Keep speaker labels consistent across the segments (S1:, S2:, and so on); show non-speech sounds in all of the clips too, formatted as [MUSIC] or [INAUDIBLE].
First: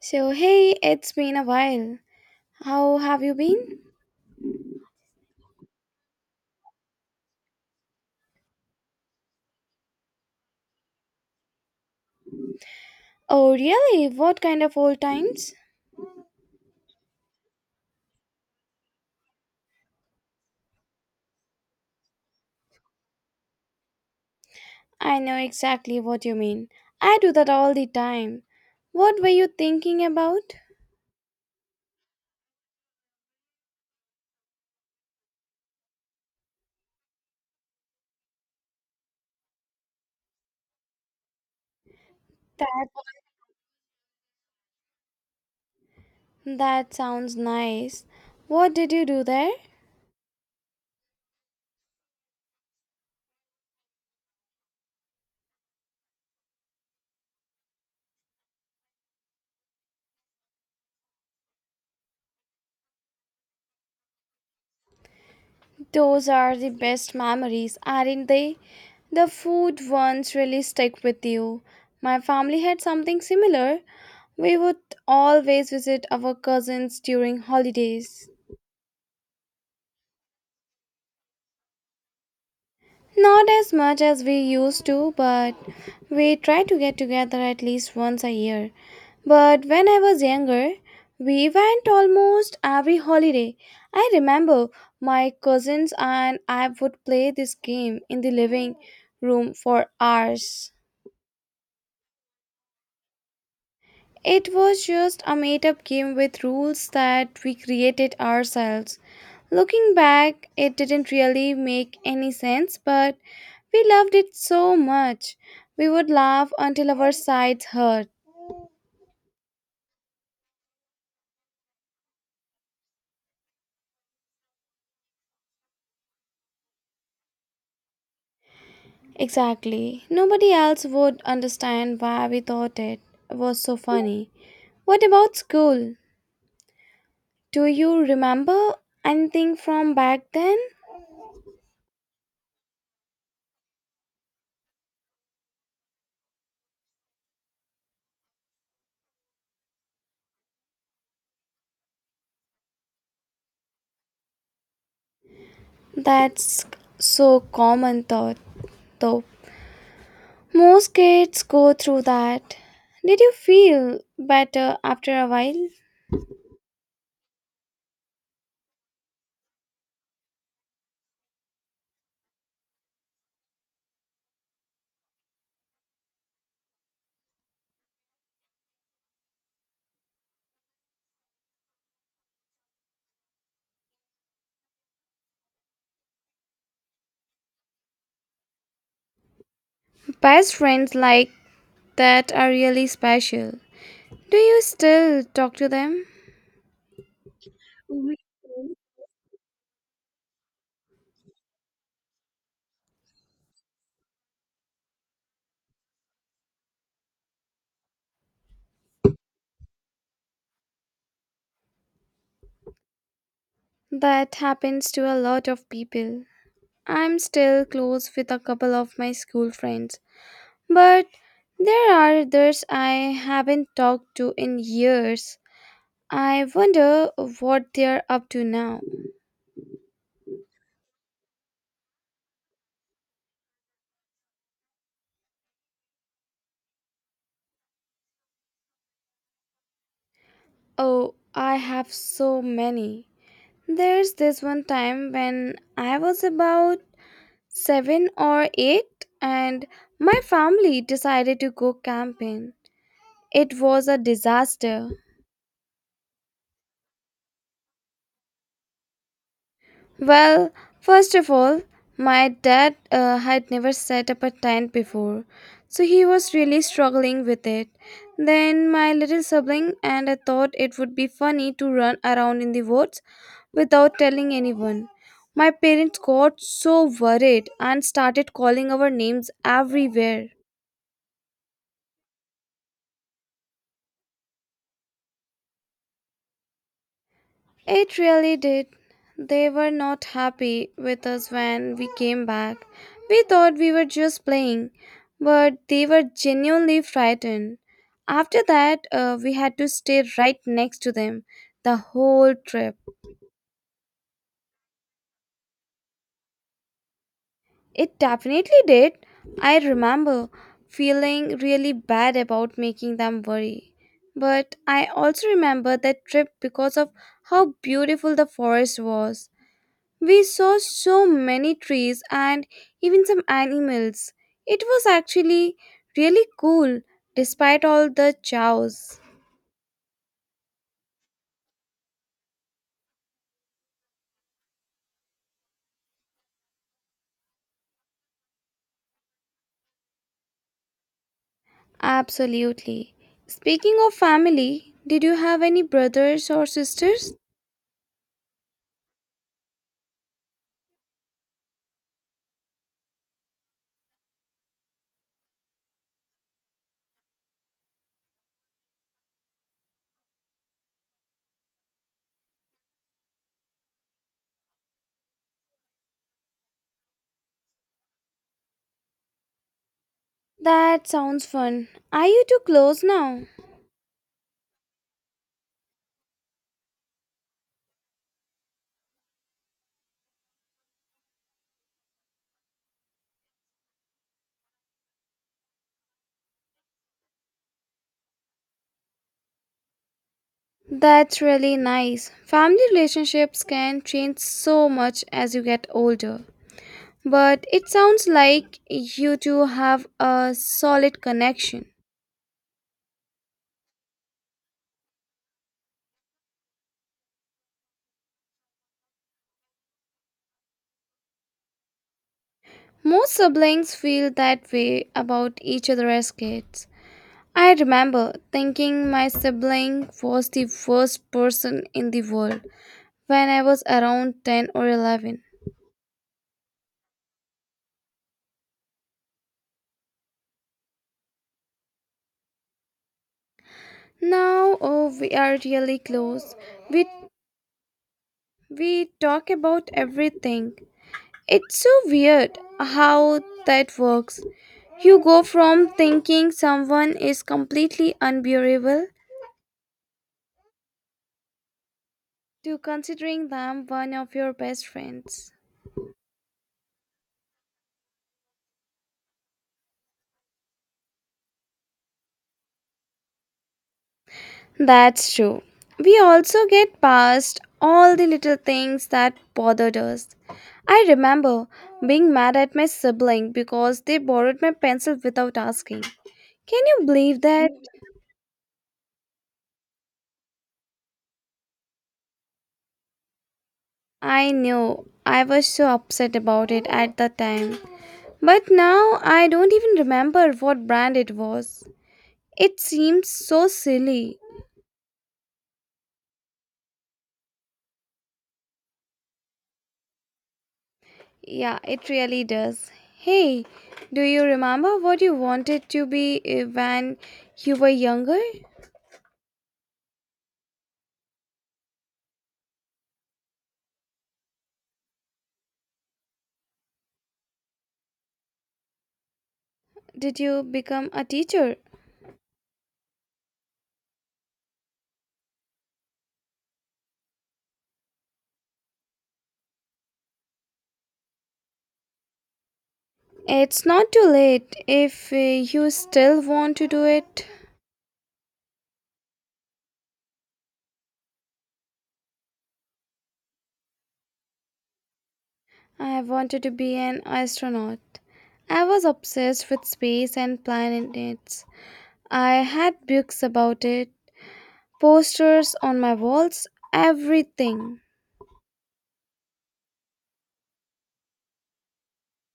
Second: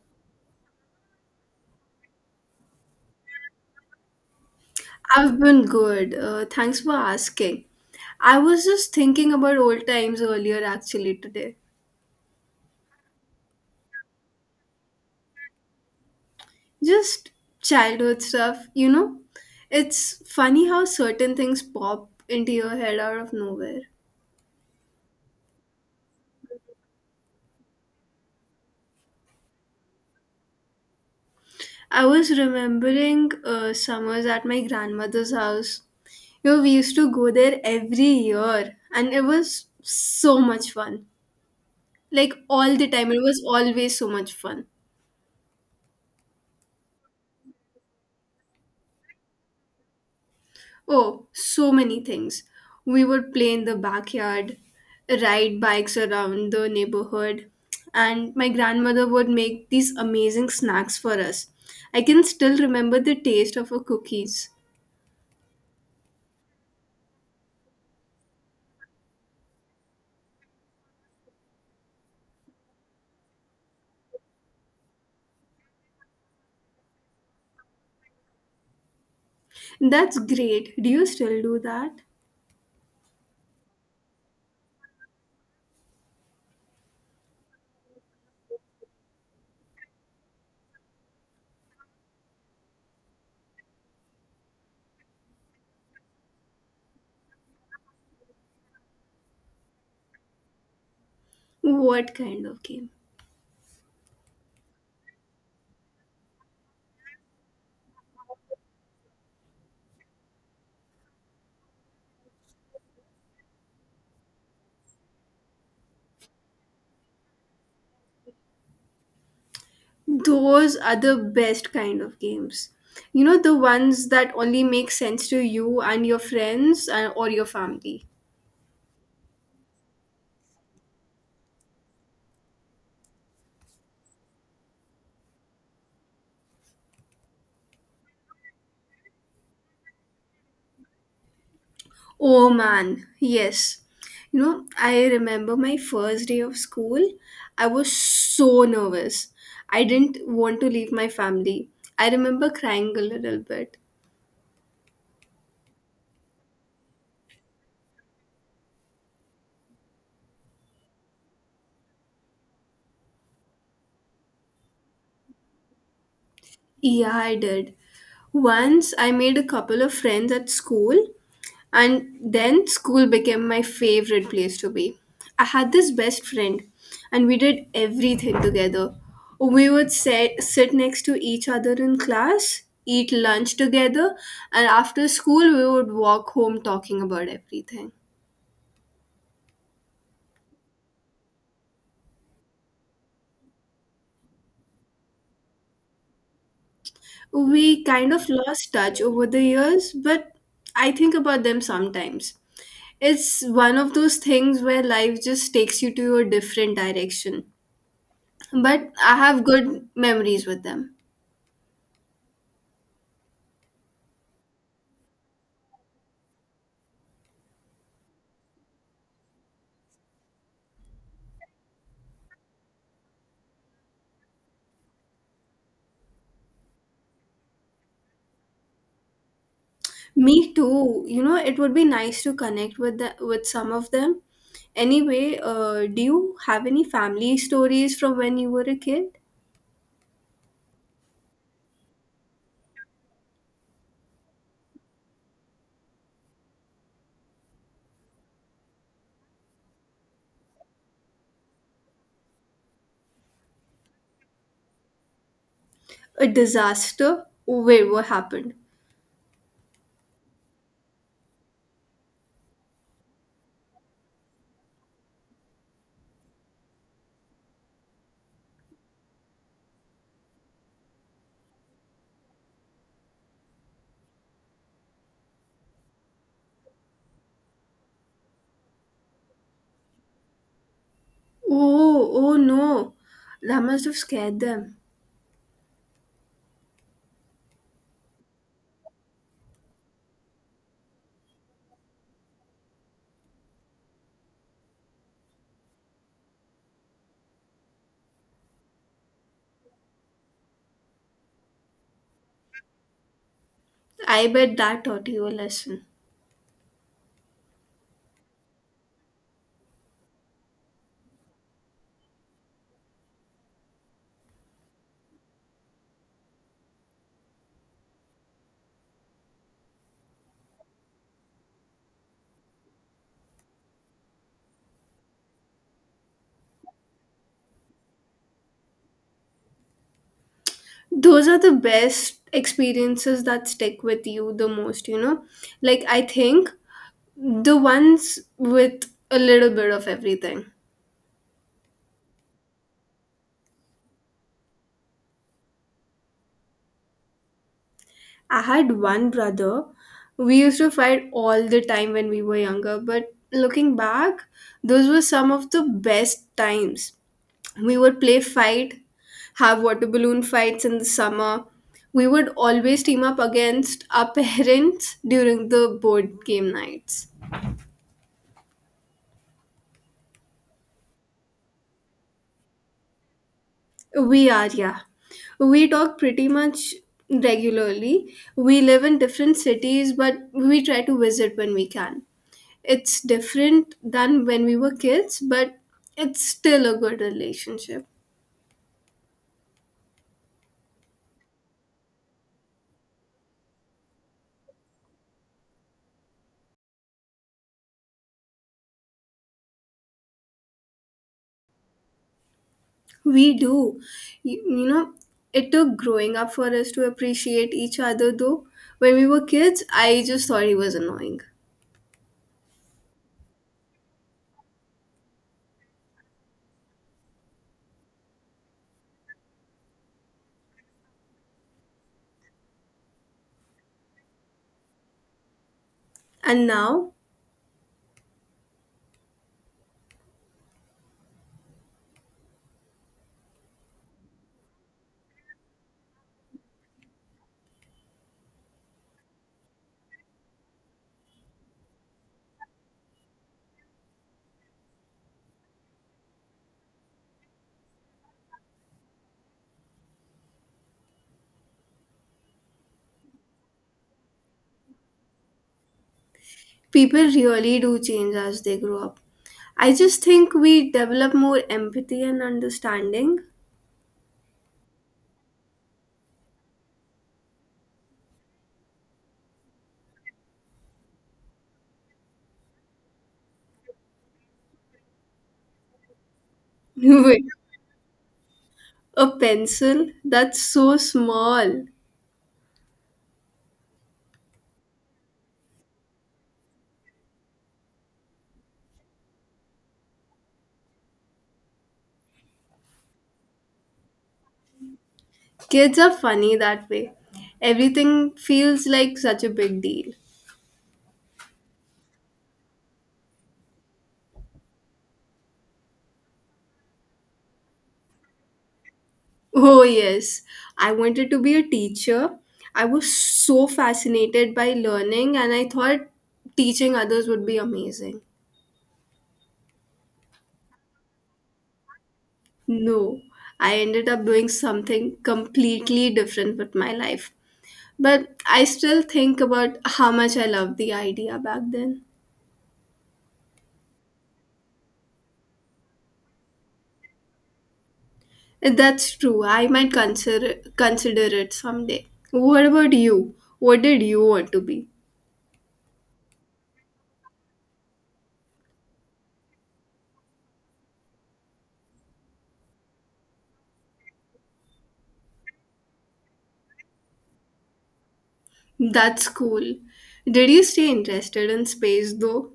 S1: So, hey, it's been a while. How have you been?
S2: I've been good. Thanks for asking. I was just thinking about old times earlier actually today.
S1: Oh, really? What kind of old times?
S2: Just childhood stuff, you know? It's funny how certain things pop into your head out of nowhere.
S1: I know exactly what you mean. I do that all the time. What were you thinking about?
S2: I was remembering summers at my grandmother's house. You know, we used to go there every year and it was so much fun. Like
S1: That
S2: all the time, it was always so much fun.
S1: that sounds nice. What did you do there?
S2: Oh, so many things. We would play in the backyard, ride bikes around the neighborhood, and my grandmother would make these amazing snacks for us. I can still remember the taste of her cookies.
S1: Those are the best memories, aren't they? The food ones really stick with you. My family had something similar. We would always visit our cousins during holidays.
S2: That's great. Do you still do that?
S1: Not as much as we used to, but we try to get together at least once a year. But when I was younger, we went almost every holiday. I remember my cousins and I would play this game in the living room for hours.
S2: What kind of game?
S1: It was just a made up game with rules that we created ourselves. Looking back, it didn't really make any sense, but we loved it so much. We would laugh until our sides hurt.
S2: Those are the best kind of games. You know, the ones that only make sense to you and your friends or your family.
S1: Exactly. Nobody else would understand why we thought it was so funny. What about school? Do you remember anything from back then?
S2: Oh man, yes. You know, I remember my first day of school. I was so nervous. I didn't want to leave my family. I remember crying a little bit.
S1: That's so common thought, though. Most kids go through that. Did you feel better after a while?
S2: Yeah, I did. Once I made a couple of friends at school, and then school became my favorite place to be. I had this best friend, and we did everything together. We would sit next to each other in class, eat lunch together, and after school, we would walk home talking about everything.
S1: Best friends like that are really special. Do you still talk to them?
S2: We kind
S1: We-
S2: of lost touch over the years, but I think about them sometimes. It's one of those things where life just takes you to a different direction, but I have good memories with them.
S1: That happens to a lot of people. I'm still close with a couple of my school friends, but there are others I haven't talked to in years. I wonder what they're up to now.
S2: Me too. You know, it would be nice to connect with some of them. Anyway, do you have any family stories from when you were a kid?
S1: Oh, I have so many. There's this one time when I was about seven or eight, and my family decided to go camping. It was a disaster.
S2: A disaster? Oh, wait, what happened?
S1: Well, first of all, my dad had never set up a tent before, so he was really struggling with it. Then my little sibling and I thought it would be funny to run around in the woods without telling anyone. My parents got so worried and started calling our names everywhere.
S2: Oh, oh no. That must have scared them.
S1: It really did. They were not happy with us when we came back. We thought we were just playing, but they were genuinely frightened. After that, we had to stay right next to them the whole trip.
S2: I bet that taught you a lesson.
S1: It definitely did. I remember feeling really bad about making them worry. But I also remember that trip because of how beautiful the forest was. We saw so many trees and even some animals. It was actually really cool despite all the chows.
S2: Those are the best experiences that stick with you the most, you know? Like, I think the ones with a little bit of everything.
S1: Absolutely. Speaking of family, did you have any brothers or sisters?
S2: I had one brother. We used to fight all the time when we were younger, but looking back, those were some of the best times. We would play fight, have water balloon fights in the summer. We would always team up against our [LAUGHS] parents during the board game nights.
S1: That sounds fun. Are you too close now?
S2: We are, yeah. We talk pretty much regularly. We live in different cities, but we try to visit when we can. It's different than when we were kids, but it's still a good relationship.
S1: That's really nice. Family relationships can change so much as you get older. But it sounds like you two have a solid connection.
S2: We do. You know, it took growing up for us to appreciate each other, though. When we were kids, I just thought he was annoying.
S1: Most siblings feel that way about each other as kids. I remember thinking my sibling was the worst person in the world when I was around 10 or 11.
S2: And now,
S1: Now, oh, we are really close. We, we talk about everything. It's so weird how that works. You go from thinking someone is completely unbearable to considering them one of your best friends.
S2: people really do change as they grow up. I just think we develop more empathy and understanding.
S1: That's true. We also get past all the little things that bothered us. I remember being mad at my sibling because they borrowed my pencil without asking. Can
S2: [LAUGHS]
S1: you believe
S2: With
S1: that?
S2: a pencil that's so small.
S1: I know. I was so upset about it at the time. But now I don't even remember what brand it was. It seems so silly.
S2: Kids are funny that way. Everything feels like such a big deal.
S1: Yeah, it really does. Hey, do you remember what you wanted to be when you were younger?
S2: Oh, yes. I wanted to be a teacher. I was so fascinated by learning and I thought teaching others would be amazing.
S1: Did you become a teacher?
S2: No, I ended up doing something completely different with my life. But I still think about how much I loved the idea back then.
S1: It's not too late if you still want to do it.
S2: That's true. I might consider it someday. What about you? What did you want to be?
S1: I wanted to be an astronaut. I was obsessed with space and planets. I had books about it, posters on my walls, everything.
S2: That's cool. Did you stay interested in space though?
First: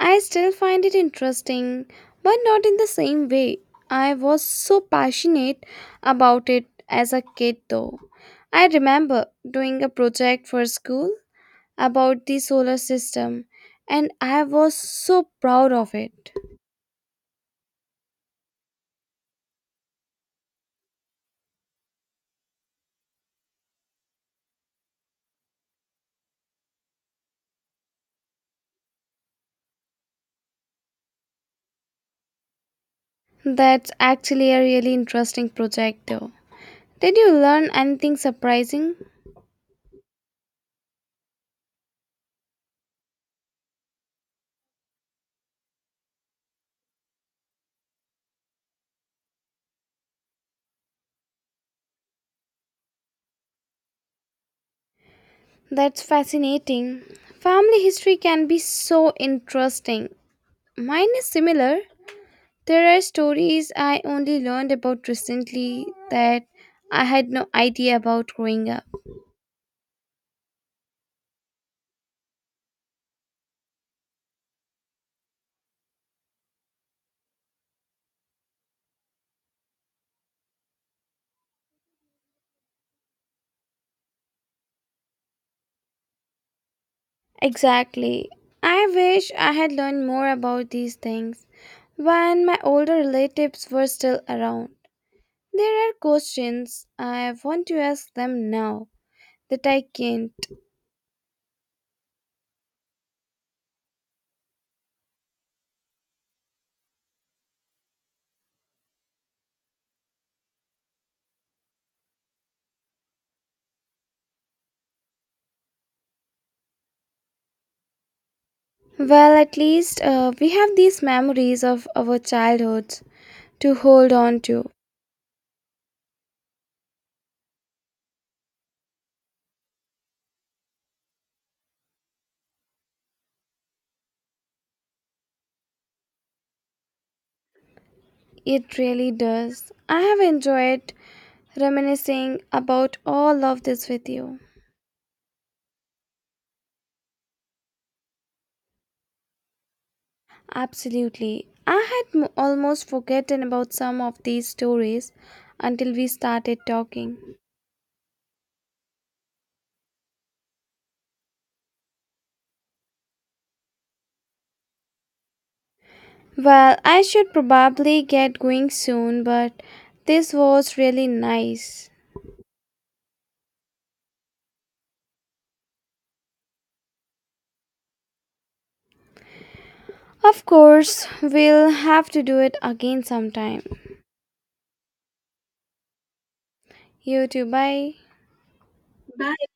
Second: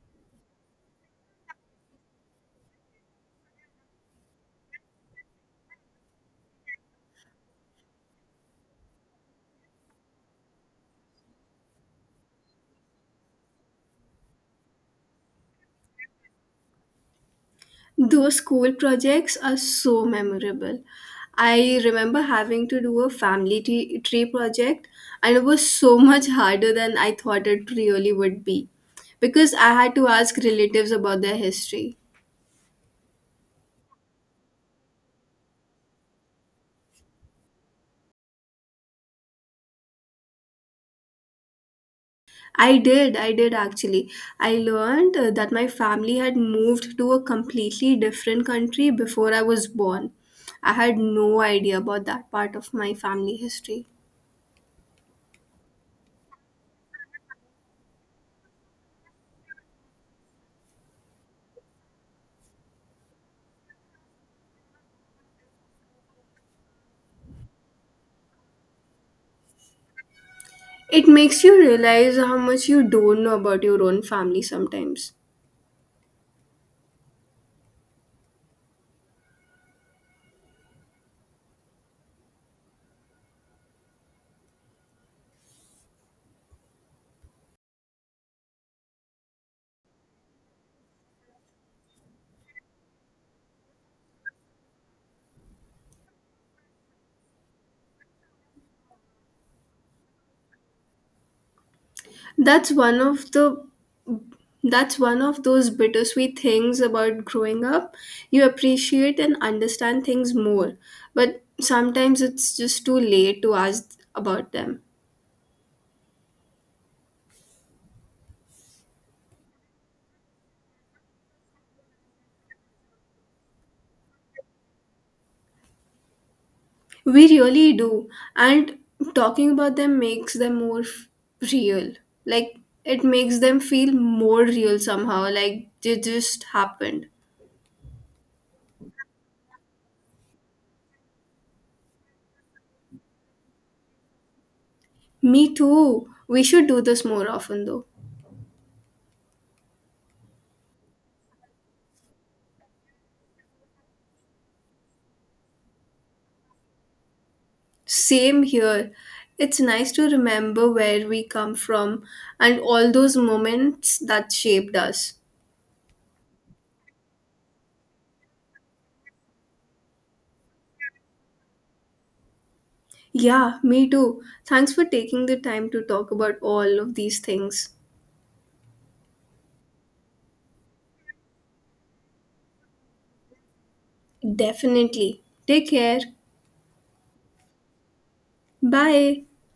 S1: I still find it interesting, but not in the same way. I was so passionate about it as a kid, though. I remember doing a project for school about the solar system and I was so proud of it.
S2: Those school projects are so memorable. I remember having to do a family tree project, and it was so [LAUGHS] much harder than I thought it really would be because I had to ask relatives about their history.
S1: That's actually a really interesting project though. Did you learn anything surprising?
S2: I did actually. I learned that my family had moved to a completely different country before I was born. I had no idea about that part of my family history.
S1: That's fascinating. Family history can be so interesting. Mine is similar. There are stories I only learned about recently that I had no idea about growing up.
S2: It makes you realize how much you don't know about your own family sometimes.
S1: Exactly. I wish I had learned more about these things when my older relatives were still around. There are questions I want to ask them now that I can't.
S2: That's one of the that's one of those bittersweet things about growing up. You appreciate and understand things more, but sometimes it's just too late to ask about them.
S1: Well, at least we have these memories of our childhoods to hold on to.
S2: We really do, and talking about them makes them more f- real. Like it makes them feel more real somehow, like they just happened.
S1: It really does. I have enjoyed reminiscing about all of this with you.
S2: Me too. We should do this more often though.
S1: Absolutely. I almost forgotten about some of these stories until we started talking.
S2: Same here. It's nice to remember where we come from and all those moments that shaped us.
S1: Well, I should probably get going soon, but this was really nice.
S2: Yeah, me too. Thanks for taking the time to talk about all of these things.
S1: Of course, we'll have to do it again sometime.
S2: Definitely. Take care.
S1: You too, bye.
S2: Bye.
S1: Bye.